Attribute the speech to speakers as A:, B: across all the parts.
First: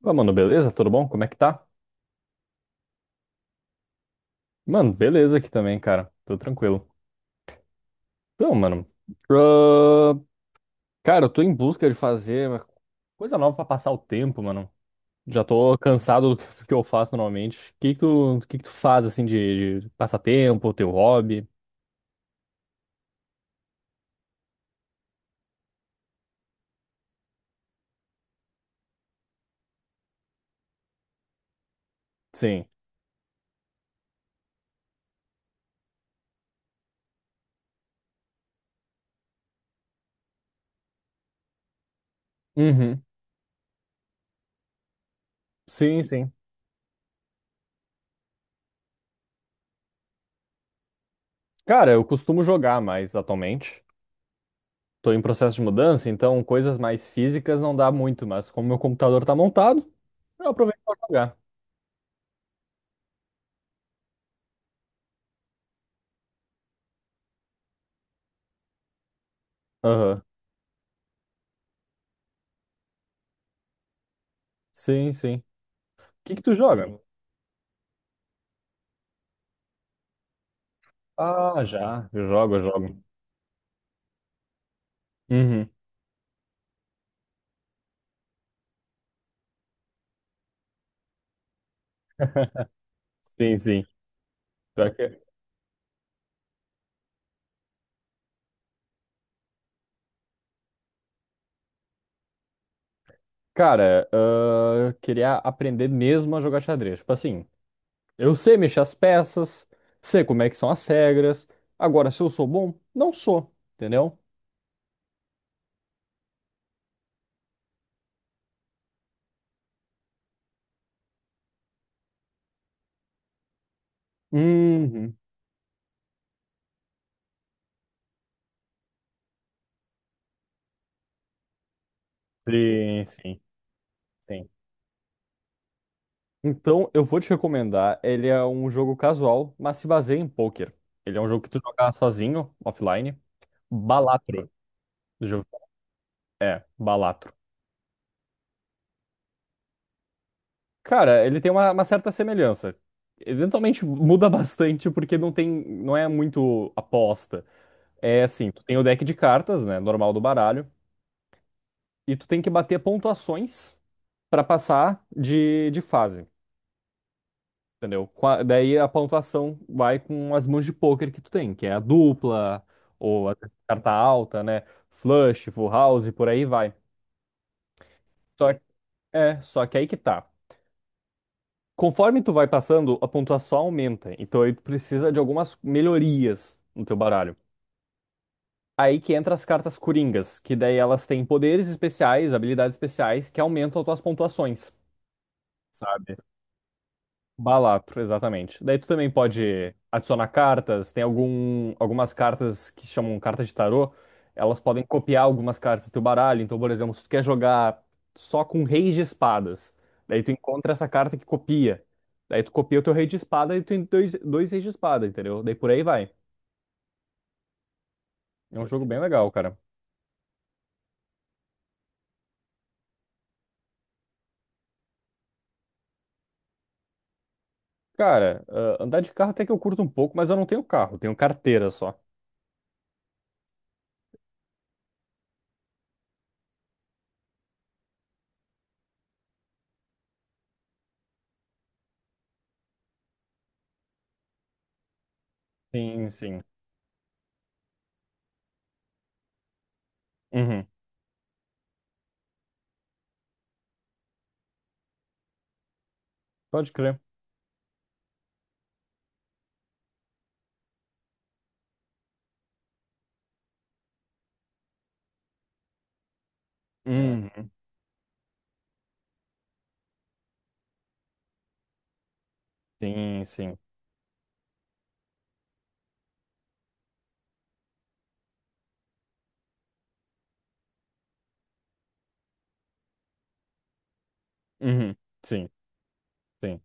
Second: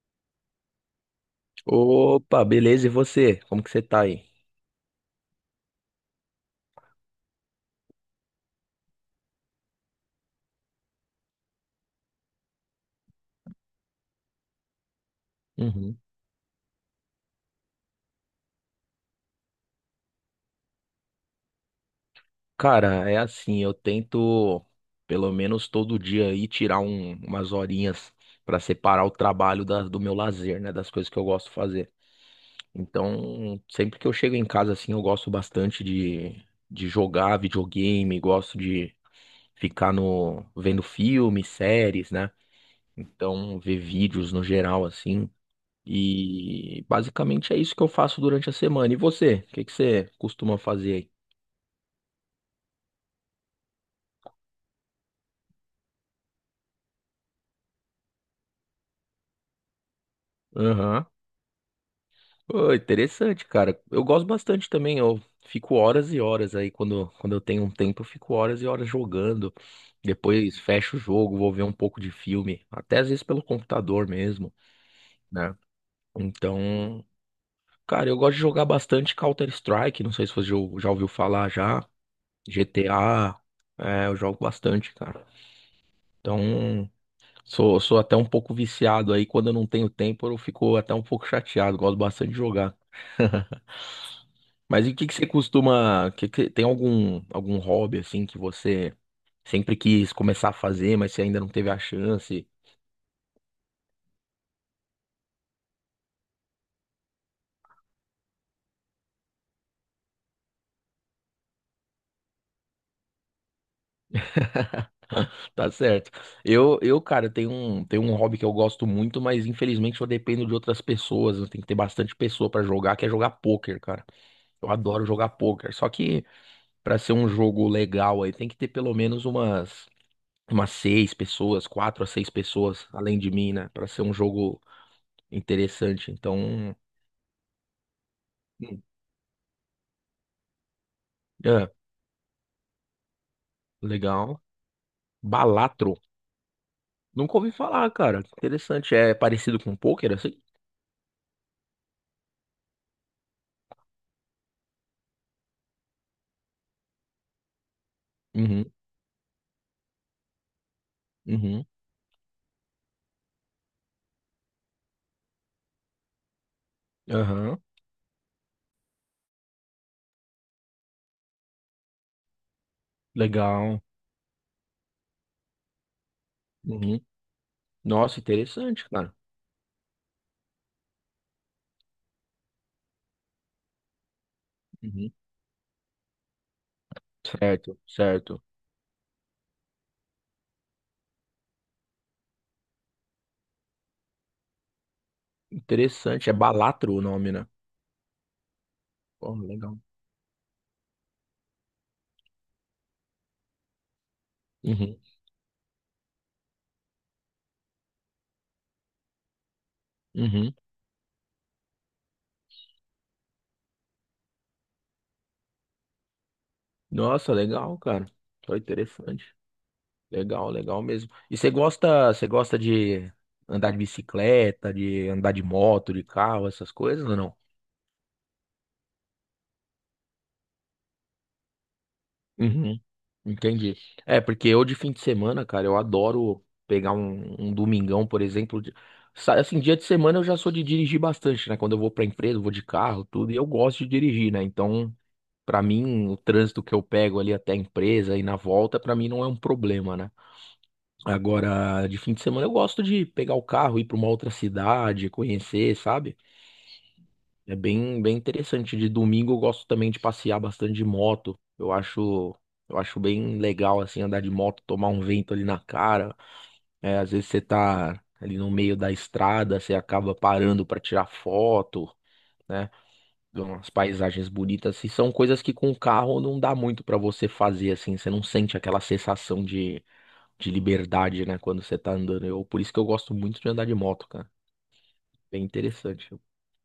A: Fala, mano, beleza? Tudo bom? Como é que tá?
B: Opa, beleza? E você? Como que você tá aí?
A: Mano, beleza aqui também, cara. Tô tranquilo. Então, mano, ah, cara, eu tô em busca de fazer uma coisa nova pra passar o tempo, mano. Já tô
B: Uhum.
A: cansado do que eu faço normalmente. O que que tu faz, assim, de passatempo, teu hobby?
B: Cara, é assim, eu tento pelo menos todo dia aí tirar umas horinhas pra separar o trabalho do meu lazer, né, das coisas que eu gosto de fazer.
A: Sim.
B: Então, sempre que eu chego em casa assim, eu gosto bastante de jogar videogame, gosto de ficar no vendo filmes, séries, né?
A: Uhum.
B: Então, ver vídeos no geral assim.
A: Sim, sim.
B: E basicamente é isso que eu faço durante a semana. E você? O que que você costuma fazer aí?
A: Cara, eu costumo jogar mais atualmente. Tô em processo de mudança, então coisas mais físicas não dá muito, mas como meu computador tá montado, eu aproveito pra
B: Aham.
A: jogar.
B: Pô, interessante, cara. Eu gosto bastante também. Eu fico horas e horas aí. Quando eu tenho um tempo, eu fico horas e horas jogando.
A: Aham.
B: Depois fecho o jogo, vou ver um pouco de filme. Até às vezes pelo computador mesmo,
A: Sim, sim.
B: né?
A: Que tu joga?
B: Então, cara, eu gosto de jogar bastante Counter-Strike. Não sei se você já ouviu falar
A: Ah,
B: já.
A: já, eu jogo.
B: GTA. É, eu jogo bastante, cara.
A: Uhum.
B: Então. Sou até um pouco viciado aí. Quando eu não tenho tempo, eu fico até um pouco chateado. Gosto bastante de jogar.
A: Sim, sim.
B: Mas e
A: Pior
B: o que que
A: que-
B: você costuma. Tem algum, algum hobby assim que você sempre quis começar a fazer, mas você ainda não teve a chance?
A: Cara, eu queria aprender mesmo a jogar xadrez. Tipo assim, eu sei mexer as peças, sei como é que são as regras. Agora, se eu sou bom, não sou, entendeu?
B: Tá certo. Cara, tenho um hobby que eu gosto muito, mas infelizmente eu dependo de outras pessoas. Eu tenho que ter bastante pessoa pra jogar, que é jogar pôquer, cara. Eu adoro
A: Uhum.
B: jogar pôquer. Só que pra ser um jogo legal aí, tem que ter pelo menos umas. Umas seis pessoas, quatro a seis pessoas,
A: Sim,
B: além de
A: sim,
B: mim, né? Pra ser um
A: sim.
B: jogo interessante. Então,
A: Então, eu vou te recomendar. Ele é um
B: hum,
A: jogo casual, mas se baseia em poker. Ele é um jogo que tu
B: é,
A: joga sozinho, offline.
B: legal.
A: Balatro. Já ouviu- falar?
B: Balatro.
A: É, Balatro.
B: Nunca ouvi falar, cara. Que interessante. É parecido com pôquer, assim?
A: Cara, ele tem uma certa semelhança. Eventualmente muda bastante porque não é muito aposta. É assim, tu
B: Uhum,
A: tem o deck de cartas, né, normal do baralho,
B: uhum,
A: e tu tem que bater pontuações pra passar de fase,
B: aham.
A: entendeu? Daí a pontuação vai com as mãos de pôquer que tu tem, que é a dupla ou a
B: Legal.
A: carta alta, né, flush, full house, e por aí vai.
B: Uhum. Nossa,
A: Só,
B: interessante, cara.
A: só que aí que tá. Conforme tu vai passando, a pontuação aumenta. Então aí tu precisa
B: Uhum.
A: de algumas melhorias no teu baralho.
B: Certo, certo.
A: Aí que entra as cartas coringas, que daí elas têm poderes especiais, habilidades especiais que aumentam as tuas pontuações, sabe?
B: Interessante. É Balatro o nome, né?
A: Balatro, exatamente. Daí tu também
B: Pô,
A: pode
B: legal.
A: adicionar cartas, tem algumas cartas que se chamam cartas de tarô, elas podem
B: Uhum,
A: copiar algumas cartas do teu baralho. Então, por exemplo, se tu quer jogar só com reis de espadas, daí tu
B: uhum.
A: encontra essa carta que copia. Daí tu copia o teu rei de espada e tu tem dois reis de espada, entendeu? Daí por aí vai.
B: Nossa, legal, cara.
A: É
B: Foi
A: um jogo bem legal,
B: interessante.
A: cara.
B: Legal, legal mesmo. E você gosta de andar de bicicleta, de andar de moto, de carro, essas coisas ou não?
A: Cara, andar de carro até que eu curto um pouco, mas eu não tenho carro, eu tenho carteira só.
B: Uhum. Entendi. É, porque eu de fim de semana, cara, eu adoro pegar um, um domingão, por exemplo. Assim, dia de semana eu já sou de dirigir bastante, né? Quando eu vou pra empresa, eu vou de carro, tudo, e eu gosto de dirigir, né? Então, pra
A: Sim,
B: mim, o
A: sim.
B: trânsito que eu pego ali até a empresa e na volta, pra mim não é um problema, né?
A: Uhum.
B: Agora, de fim de semana, eu gosto de pegar o carro, ir para uma outra cidade, conhecer, sabe?
A: Pode crer.
B: É bem, bem interessante. De domingo, eu gosto também de passear bastante de moto. Eu acho bem legal, assim, andar de moto, tomar um vento ali na cara. É, às vezes você
A: Uhum,
B: tá ali no meio da estrada, você acaba parando para tirar foto, né?
A: sim,
B: Ver
A: sim.
B: umas paisagens bonitas. E são coisas que com o carro não dá muito para você fazer, assim. Você não sente aquela sensação de liberdade, né, quando você tá andando. Eu, por isso que eu gosto muito de andar de moto, cara.
A: Uhum,
B: Bem
A: sim,
B: interessante.
A: sim.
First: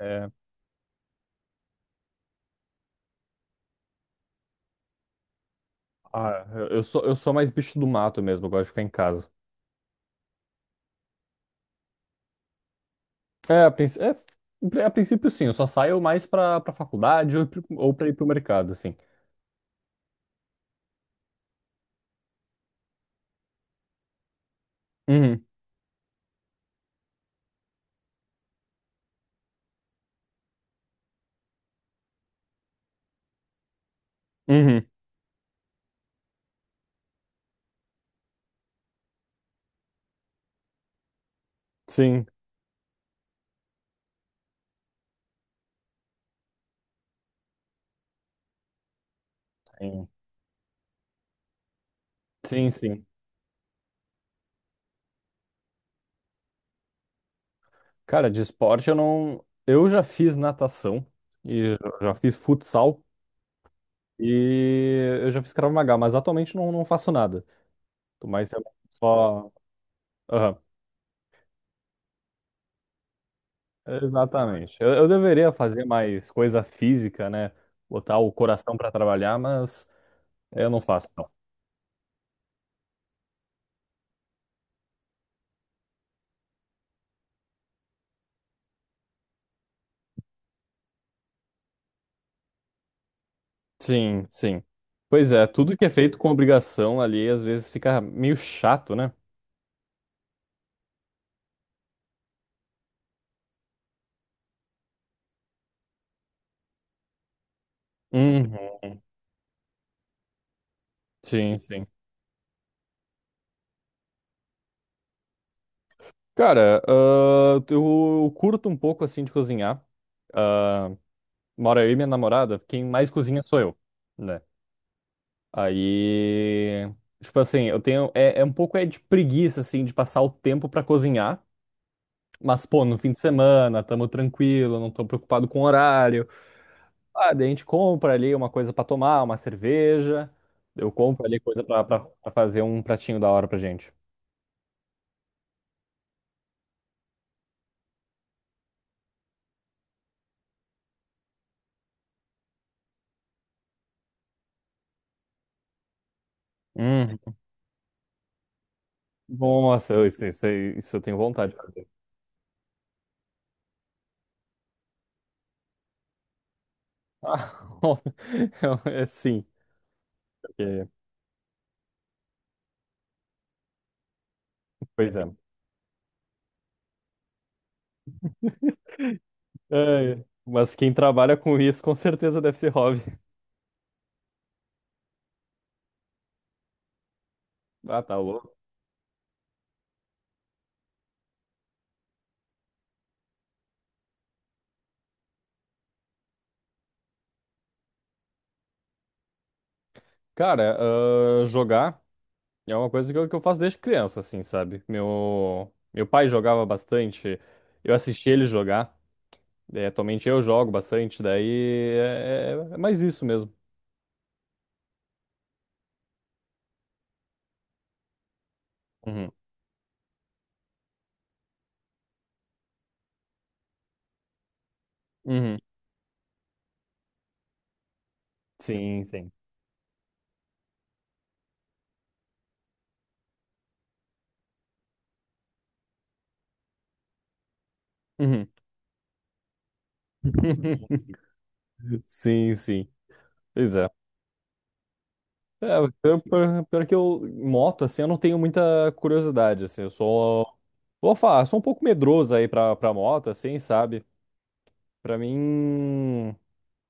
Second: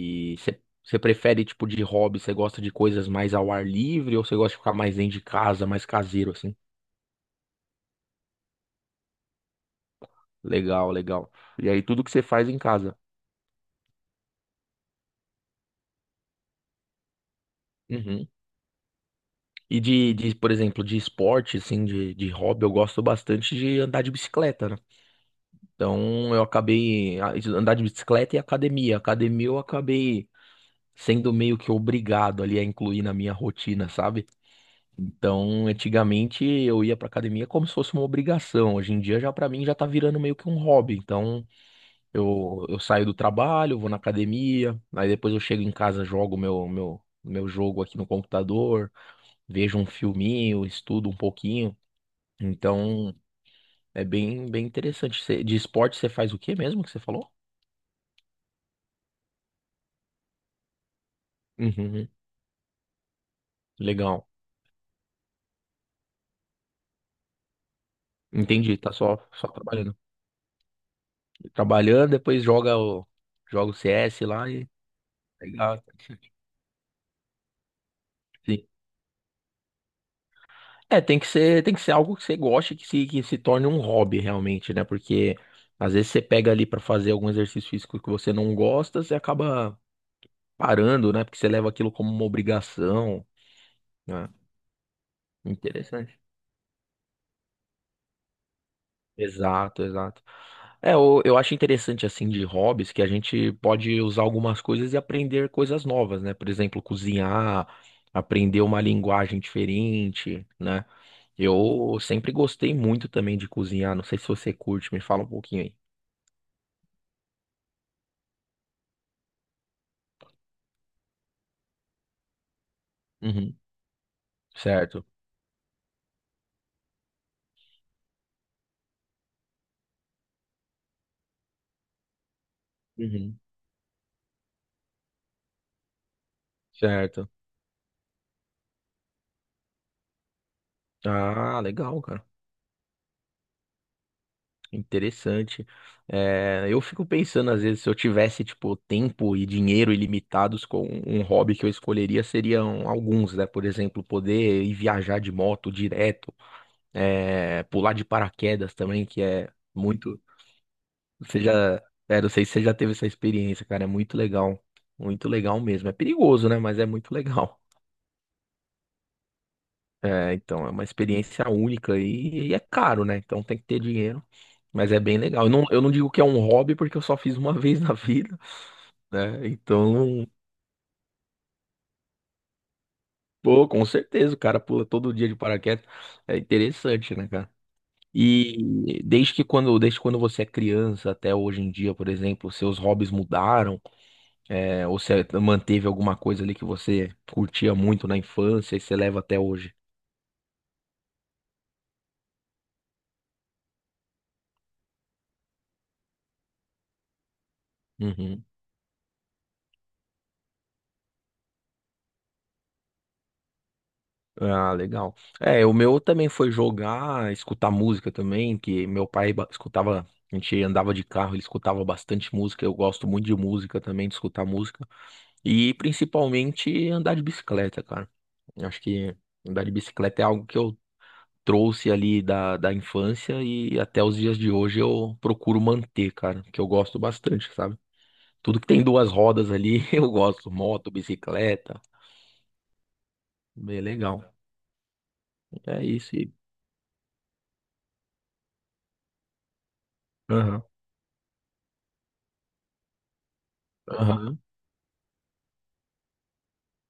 A: É,
B: você você prefere tipo de hobby? Você gosta de coisas mais ao ar livre ou você gosta de ficar mais dentro de casa, mais caseiro assim?
A: eu sou mais bicho do mato mesmo, eu gosto de ficar em casa.
B: Legal, legal. E aí tudo que você faz em casa.
A: É, a, princ- é, é, a princípio sim, eu só saio mais pra faculdade ou pra ir pro
B: Uhum.
A: mercado, assim.
B: E por exemplo, de esporte, assim, de hobby, eu gosto bastante de andar de bicicleta, né?
A: Uhum,
B: Então eu acabei andar de bicicleta e academia. Academia eu acabei sendo meio que obrigado ali a incluir na minha rotina, sabe?
A: uhum,
B: Então, antigamente eu ia pra academia como se fosse uma obrigação. Hoje em dia já pra mim já tá virando meio que um hobby. Então,
A: sim,
B: eu saio do trabalho, vou na academia, aí depois eu chego em casa, jogo meu jogo aqui no computador, vejo um
A: sim,
B: filminho, estudo um pouquinho.
A: sim, sim.
B: Então, é bem bem interessante. De esporte você faz o quê mesmo que você falou?
A: Cara, de esporte eu não... Eu já fiz natação e
B: Uhum,
A: já fiz futsal
B: legal.
A: e eu já fiz Krav Maga, mas atualmente não, não faço nada. Tô mais realmente
B: Entendi, tá só
A: só...
B: trabalhando. Trabalhando, depois joga o joga o CS lá e
A: Exatamente. Eu deveria
B: legal.
A: fazer mais coisa física, né? Botar o
B: Sim.
A: coração para trabalhar, mas eu não
B: É,
A: faço, não.
B: tem que ser algo que você goste, que se torne um hobby realmente, né? Porque às vezes você pega ali pra fazer algum exercício físico que você não gosta, você acaba parando, né? Porque você leva aquilo como uma obrigação,
A: Sim,
B: né?
A: sim. Pois é, tudo que é feito
B: Interessante.
A: com obrigação ali às vezes fica meio chato, né?
B: Exato, exato. É, eu acho interessante assim de hobbies que a gente pode usar algumas coisas e aprender coisas novas, né? Por exemplo, cozinhar,
A: Uhum.
B: aprender uma linguagem diferente, né?
A: Sim, sim.
B: Eu sempre gostei muito também de cozinhar. Não sei se você curte, me fala um pouquinho aí.
A: Cara, eu curto um pouco assim de cozinhar. Ah, mora eu e minha namorada, quem mais cozinha
B: Uhum.
A: sou eu, né?
B: Certo.
A: Aí, tipo assim, eu tenho é um pouco é de preguiça assim de passar o tempo pra cozinhar. Mas, pô, no fim de
B: Uhum.
A: semana, tamo tranquilo, não tô preocupado com o horário.
B: Certo.
A: Ah, daí a gente compra ali uma coisa pra tomar, uma cerveja. Eu compro ali
B: Ah,
A: coisa
B: legal, cara.
A: pra fazer um pratinho da hora pra gente.
B: Interessante. É, eu fico pensando, às vezes, se eu tivesse, tipo, tempo e dinheiro ilimitados com um hobby que eu escolheria, seriam alguns, né? Por exemplo, poder ir viajar de moto direto,
A: Hum,
B: é, pular de paraquedas também, que é
A: nossa,
B: muito.
A: isso eu tenho
B: Você
A: vontade de
B: já,
A: fazer.
B: é, não sei se você já teve essa experiência, cara, é muito legal. Muito legal mesmo. É perigoso, né? Mas é muito legal.
A: Ah, é sim,
B: É, então, é uma
A: porque-
B: experiência única e é caro, né? Então tem que ter dinheiro, mas é
A: pois
B: bem
A: é.
B: legal. Eu não digo que é um hobby porque eu só fiz uma vez na vida, né?
A: É,
B: Então,
A: mas quem trabalha com isso com certeza deve ser hobby.
B: pô, com certeza, o cara pula todo dia de paraquedas. É interessante, né, cara?
A: Ah, tá louco.
B: E desde quando você é criança até hoje em dia, por exemplo, seus hobbies mudaram, é, ou você manteve alguma coisa ali que você curtia muito na infância e você leva até hoje?
A: Cara, jogar. É uma coisa que eu faço desde criança, assim, sabe? Meu pai jogava bastante, eu assisti
B: Uhum.
A: ele jogar, é, atualmente eu jogo bastante, daí é mais isso mesmo.
B: Ah, legal. É, o meu também foi jogar, escutar música também, que meu
A: Uhum.
B: pai escutava, a gente andava de carro, ele escutava bastante música, eu gosto muito de música também, de escutar música.
A: Uhum.
B: E principalmente andar de bicicleta, cara. Eu acho
A: Sim,
B: que
A: sim.
B: andar de bicicleta é algo que eu trouxe ali da infância e até os dias de hoje eu procuro manter, cara, que eu gosto bastante, sabe?
A: Uhum.
B: Tudo que tem duas rodas ali, eu gosto, moto, bicicleta,
A: Sim, sim. Pois
B: bem
A: é.
B: legal.
A: É,
B: É isso e...
A: pior que eu, moto, assim, eu não tenho muita curiosidade, assim, eu sou,
B: Aham.
A: vou falar, sou um pouco medroso aí pra moto, assim, sabe?
B: Aham.
A: Pra mim.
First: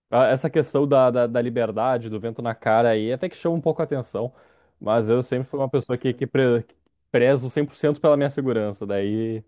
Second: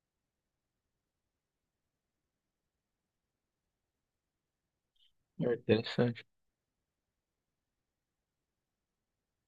A: Ah, essa questão da liberdade, do vento na cara aí, até que chama um pouco a atenção. Mas eu sempre
B: É
A: fui uma pessoa
B: interessante.
A: que prezo 100% pela minha segurança. Daí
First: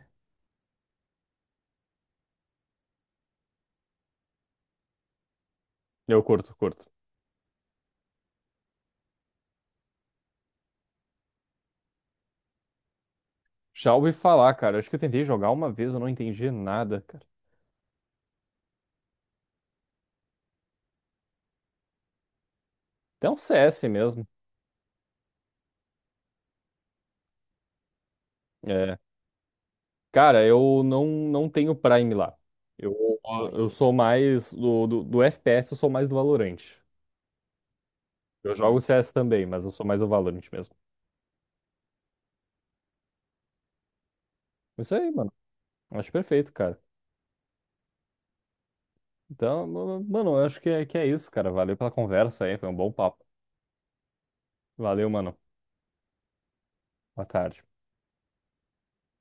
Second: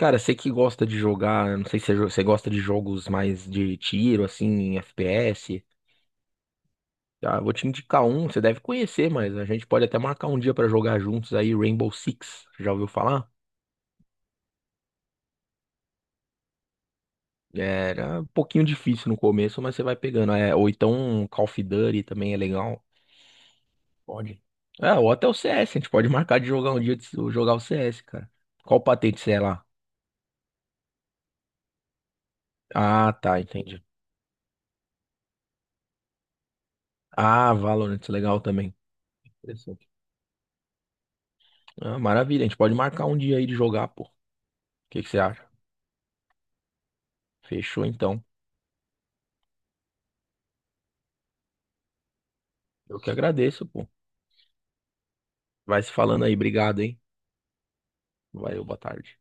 B: Cara, você que gosta de jogar, não sei se você você gosta de jogos mais de tiro, assim, FPS.
A: eu curto, curto.
B: Tá, vou te indicar um, você deve conhecer, mas a gente pode até marcar um dia pra jogar juntos aí, Rainbow Six. Já ouviu falar?
A: Já ouvi falar, cara. Acho que eu tentei jogar uma vez, eu não entendi nada, cara.
B: Era um pouquinho difícil no começo, mas você vai pegando. É, ou então Call of Duty também é legal.
A: Até um CS mesmo.
B: Pode. É, ou até o CS, a gente pode marcar de jogar um dia de se- jogar o CS, cara. Qual
A: É.
B: patente você é lá?
A: Cara, eu não, não tenho Prime lá. Eu,
B: Ah, tá,
A: eu
B: entendi.
A: sou mais do, do FPS, eu sou mais do Valorant.
B: Ah, Valorant, legal
A: Eu
B: também.
A: jogo CS também, mas eu sou mais do Valorant mesmo.
B: Ah, maravilha, a gente pode marcar um dia aí de jogar, pô. O
A: Isso
B: que que
A: aí,
B: você
A: mano.
B: acha?
A: Acho perfeito, cara.
B: Fechou então.
A: Então, mano, eu acho que é isso, cara. Valeu pela conversa aí, foi um bom
B: Eu que
A: papo.
B: agradeço, pô.
A: Valeu, mano.
B: Vai se falando aí, obrigado, hein?
A: Boa tarde.
B: Valeu, boa tarde.